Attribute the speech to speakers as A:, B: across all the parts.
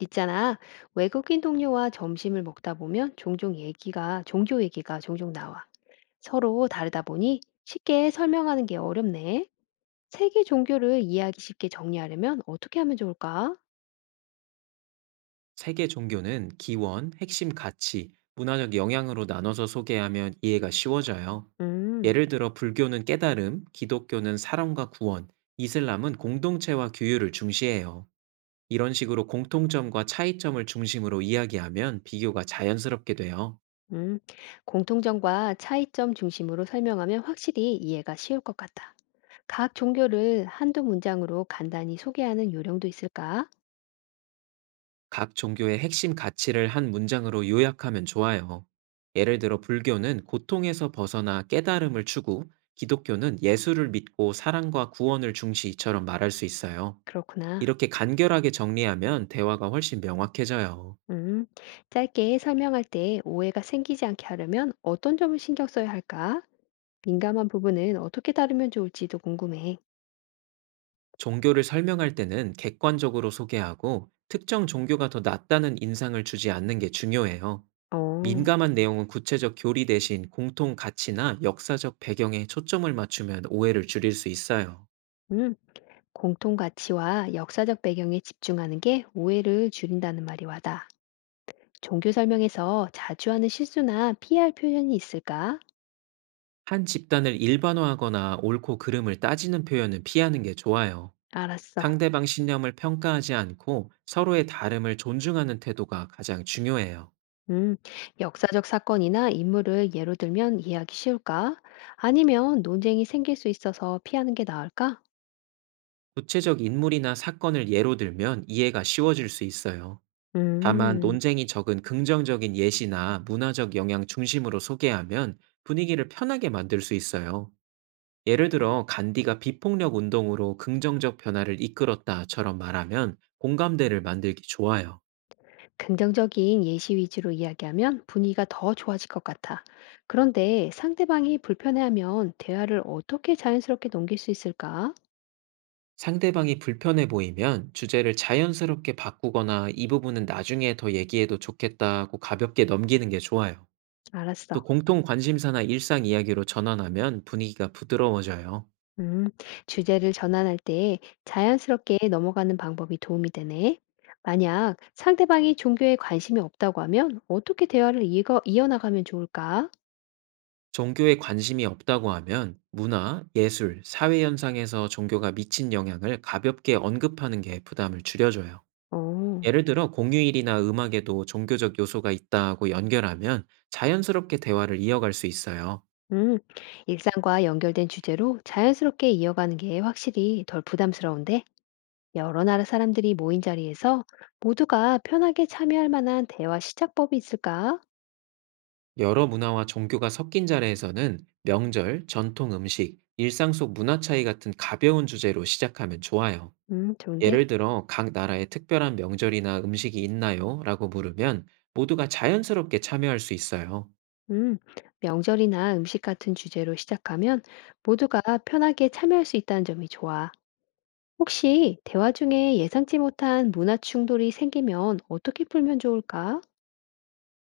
A: 있잖아. 외국인 동료와 점심을 먹다 보면 종교 얘기가 종종 나와. 서로 다르다 보니 쉽게 설명하는 게 어렵네. 세계 종교를 이해하기 쉽게 정리하려면 어떻게 하면 좋을까?
B: 세계 종교는 기원, 핵심 가치, 문화적 영향으로 나눠서 소개하면 이해가 쉬워져요.
A: 음,
B: 예를 들어 불교는 깨달음, 기독교는 사랑과 구원, 이슬람은 공동체와 규율을 중시해요. 이런 식으로 공통점과 차이점을 중심으로 이야기하면 비교가 자연스럽게 돼요.
A: 음. 공통점과 차이점 중심으로 설명하면 확실히 이해가 쉬울 것 같다. 각 종교를 한두 문장으로 간단히 소개하는 요령도 있을까?
B: 각 종교의 핵심 가치를 한 문장으로 요약하면 좋아요. 예를 들어 불교는 고통에서 벗어나 깨달음을 추구, 기독교는 예수를 믿고 사랑과 구원을 중시처럼 말할 수 있어요.
A: 그렇구나.
B: 이렇게 간결하게 정리하면 대화가 훨씬 명확해져요.
A: 음, 짧게 설명할 때 오해가 생기지 않게 하려면 어떤 점을 신경 써야 할까? 민감한 부분은 어떻게 다루면 좋을지도 궁금해.
B: 종교를 설명할 때는 객관적으로 소개하고 특정 종교가 더 낫다는 인상을 주지 않는 게 중요해요.
A: 어.
B: 민감한 내용은 구체적 교리 대신 공통 가치나 역사적 배경에 초점을 맞추면 오해를 줄일 수 있어요.
A: 음. 공통 가치와 역사적 배경에 집중하는 게 오해를 줄인다는 말이 와닿아. 종교 설명에서 자주 하는 실수나 피할 표현이 있을까?
B: 한 집단을 일반화하거나 옳고 그름을 따지는 표현은 피하는 게 좋아요.
A: 알았어.
B: 상대방 신념을 평가하지 않고 서로의 다름을 존중하는 태도가 가장 중요해요.
A: 음, 역사적 사건이나 인물을 예로 들면 이해하기 쉬울까? 아니면 논쟁이 생길 수 있어서 피하는 게 나을까?
B: 구체적 인물이나 사건을 예로 들면 이해가 쉬워질 수 있어요. 다만
A: 음.
B: 논쟁이 적은 긍정적인 예시나 문화적 영향 중심으로 소개하면 분위기를 편하게 만들 수 있어요. 예를 들어 간디가 비폭력 운동으로 긍정적 변화를 이끌었다처럼 말하면 공감대를 만들기 좋아요.
A: 긍정적인 예시 위주로 이야기하면 분위기가 더 좋아질 것 같아. 그런데 상대방이 불편해하면 대화를 어떻게 자연스럽게 넘길 수 있을까?
B: 상대방이 불편해 보이면 주제를 자연스럽게 바꾸거나 이 부분은 나중에 더 얘기해도 좋겠다고 가볍게 넘기는 게 좋아요. 또
A: 알았어.
B: 공통 관심사나 일상 이야기로 전환하면 분위기가 부드러워져요.
A: 음, 주제를 전환할 때 자연스럽게 넘어가는 방법이 도움이 되네. 만약 상대방이 종교에 관심이 없다고 하면 어떻게 대화를 이어나가면 좋을까?
B: 종교에 관심이 없다고 하면 문화, 예술, 사회 현상에서 종교가 미친 영향을 가볍게 언급하는 게 부담을 줄여줘요.
A: 어.
B: 예를 들어 공휴일이나 음악에도 종교적 요소가 있다고 연결하면 자연스럽게 대화를 이어갈 수 있어요.
A: 음, 일상과 연결된 주제로 자연스럽게 이어가는 게 확실히 덜 부담스러운데 여러 나라 사람들이 모인 자리에서 모두가 편하게 참여할 만한 대화 시작법이 있을까?
B: 여러 문화와 종교가 섞인 자리에서는 명절, 전통 음식, 일상 속 문화 차이 같은 가벼운 주제로 시작하면 좋아요.
A: 좋은데.
B: 예를 들어 "각 나라에 특별한 명절이나 음식이 있나요?" 라고 물으면 모두가 자연스럽게 참여할 수 있어요.
A: 음, 명절이나 음식 같은 주제로 시작하면 모두가 편하게 참여할 수 있다는 점이 좋아. 혹시 대화 중에 예상치 못한 문화 충돌이 생기면 어떻게 풀면 좋을까?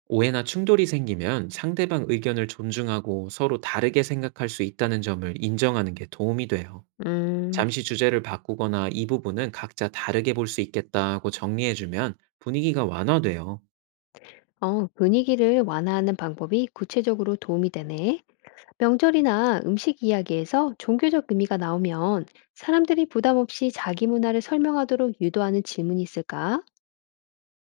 B: 오해나 충돌이 생기면 상대방 의견을 존중하고 서로 다르게 생각할 수 있다는 점을 인정하는 게 도움이 돼요.
A: 음.
B: 잠시 주제를 바꾸거나 "이 부분은 각자 다르게 볼 수 있겠다."고 정리해 주면 분위기가 완화돼요.
A: 어, 분위기를 완화하는 방법이 구체적으로 도움이 되네. 명절이나 음식 이야기에서 종교적 의미가 나오면 사람들이 부담 없이 자기 문화를 설명하도록 유도하는 질문이 있을까?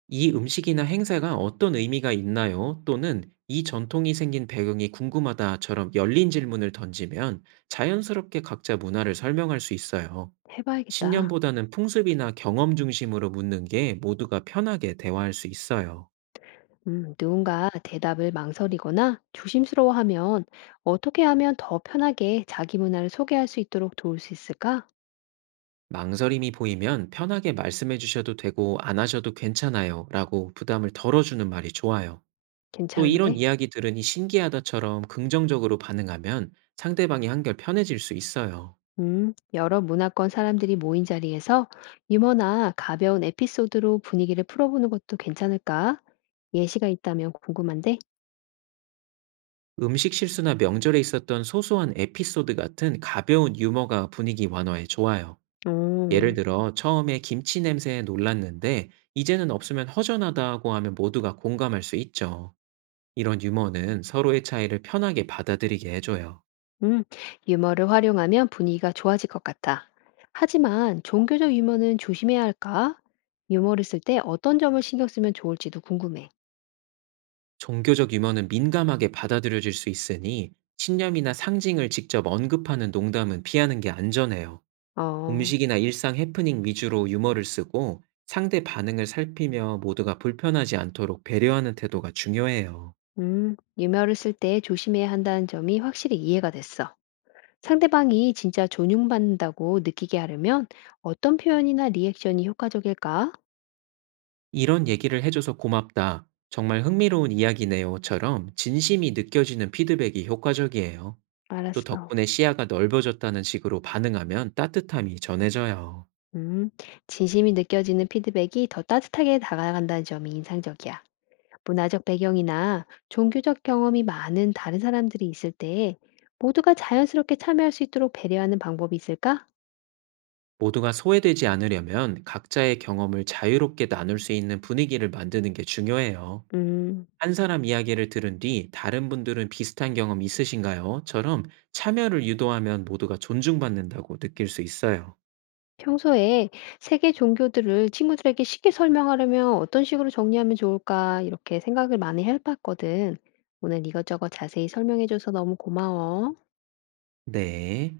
B: 이 음식이나 행사가 어떤 의미가 있나요? 또는 "이 전통이 생긴 배경이 궁금하다."처럼 열린 질문을 던지면 자연스럽게 각자 문화를 설명할 수 있어요.
A: 해봐야겠다.
B: 신념보다는 풍습이나 경험 중심으로 묻는 게 모두가 편하게 대화할 수 있어요.
A: 누군가 대답을 망설이거나 조심스러워하면 어떻게 하면 더 편하게 자기 문화를 소개할 수 있도록 도울 수 있을까?
B: 망설임이 보이면 편하게 말씀해 주셔도 되고 "안 하셔도 괜찮아요."라고 부담을 덜어주는 말이 좋아요. 또 "이런
A: 괜찮은데?
B: 이야기 들으니 신기하다."처럼 긍정적으로 반응하면 상대방이 한결 편해질 수 있어요.
A: 여러 문화권 사람들이 모인 자리에서 유머나 가벼운 에피소드로 분위기를 풀어보는 것도 괜찮을까? 예시가 있다면 궁금한데?
B: 음식 실수나 명절에 있었던 소소한 에피소드 같은 가벼운 유머가 분위기 완화에 좋아요. 예를
A: 음.
B: 들어, 처음에 김치 냄새에 놀랐는데, 이제는 없으면 허전하다고 하면 모두가 공감할 수 있죠. 이런 유머는 서로의 차이를 편하게 받아들이게 해줘요.
A: 음, 유머를 활용하면 분위기가 좋아질 것 같다. 하지만 종교적 유머는 조심해야 할까? 유머를 쓸 때 어떤 점을 신경 쓰면 좋을지도 궁금해.
B: 종교적 유머는 민감하게 받아들여질 수 있으니, 신념이나 상징을 직접 언급하는 농담은 피하는 게 안전해요.
A: 어.
B: 음식이나 일상 해프닝 위주로 유머를 쓰고 상대 반응을 살피며 모두가 불편하지 않도록 배려하는 태도가 중요해요.
A: 유머를 쓸 때 조심해야 한다는 점이 확실히 이해가 됐어. 상대방이 진짜 존중받는다고 느끼게 하려면 어떤 표현이나 리액션이 효과적일까?
B: "이런 얘기를 해줘서 고맙다. 정말 흥미로운 이야기네요."처럼 진심이 느껴지는 피드백이 효과적이에요. 또
A: 알았어.
B: 덕분에 시야가 넓어졌다는 식으로 반응하면 따뜻함이 전해져요.
A: 음, 진심이 느껴지는 피드백이 더 따뜻하게 다가간다는 점이 인상적이야. 문화적 배경이나 종교적 경험이 많은 다른 사람들이 있을 때 모두가 자연스럽게 참여할 수 있도록 배려하는 방법이 있을까?
B: 모두가 소외되지 않으려면 각자의 경험을 자유롭게 나눌 수 있는 분위기를 만드는 게 중요해요.
A: 음,
B: 한 사람 이야기를 들은 뒤 "다른 분들은 비슷한 경험 있으신가요? 처럼 참여를 유도하면 모두가 존중받는다고 느낄 수 있어요.
A: 평소에 세계 종교들을 친구들에게 쉽게 설명하려면 어떤 식으로 정리하면 좋을까? 이렇게 생각을 많이 해봤거든. 오늘 이것저것 자세히 설명해줘서 너무 고마워.
B: 네.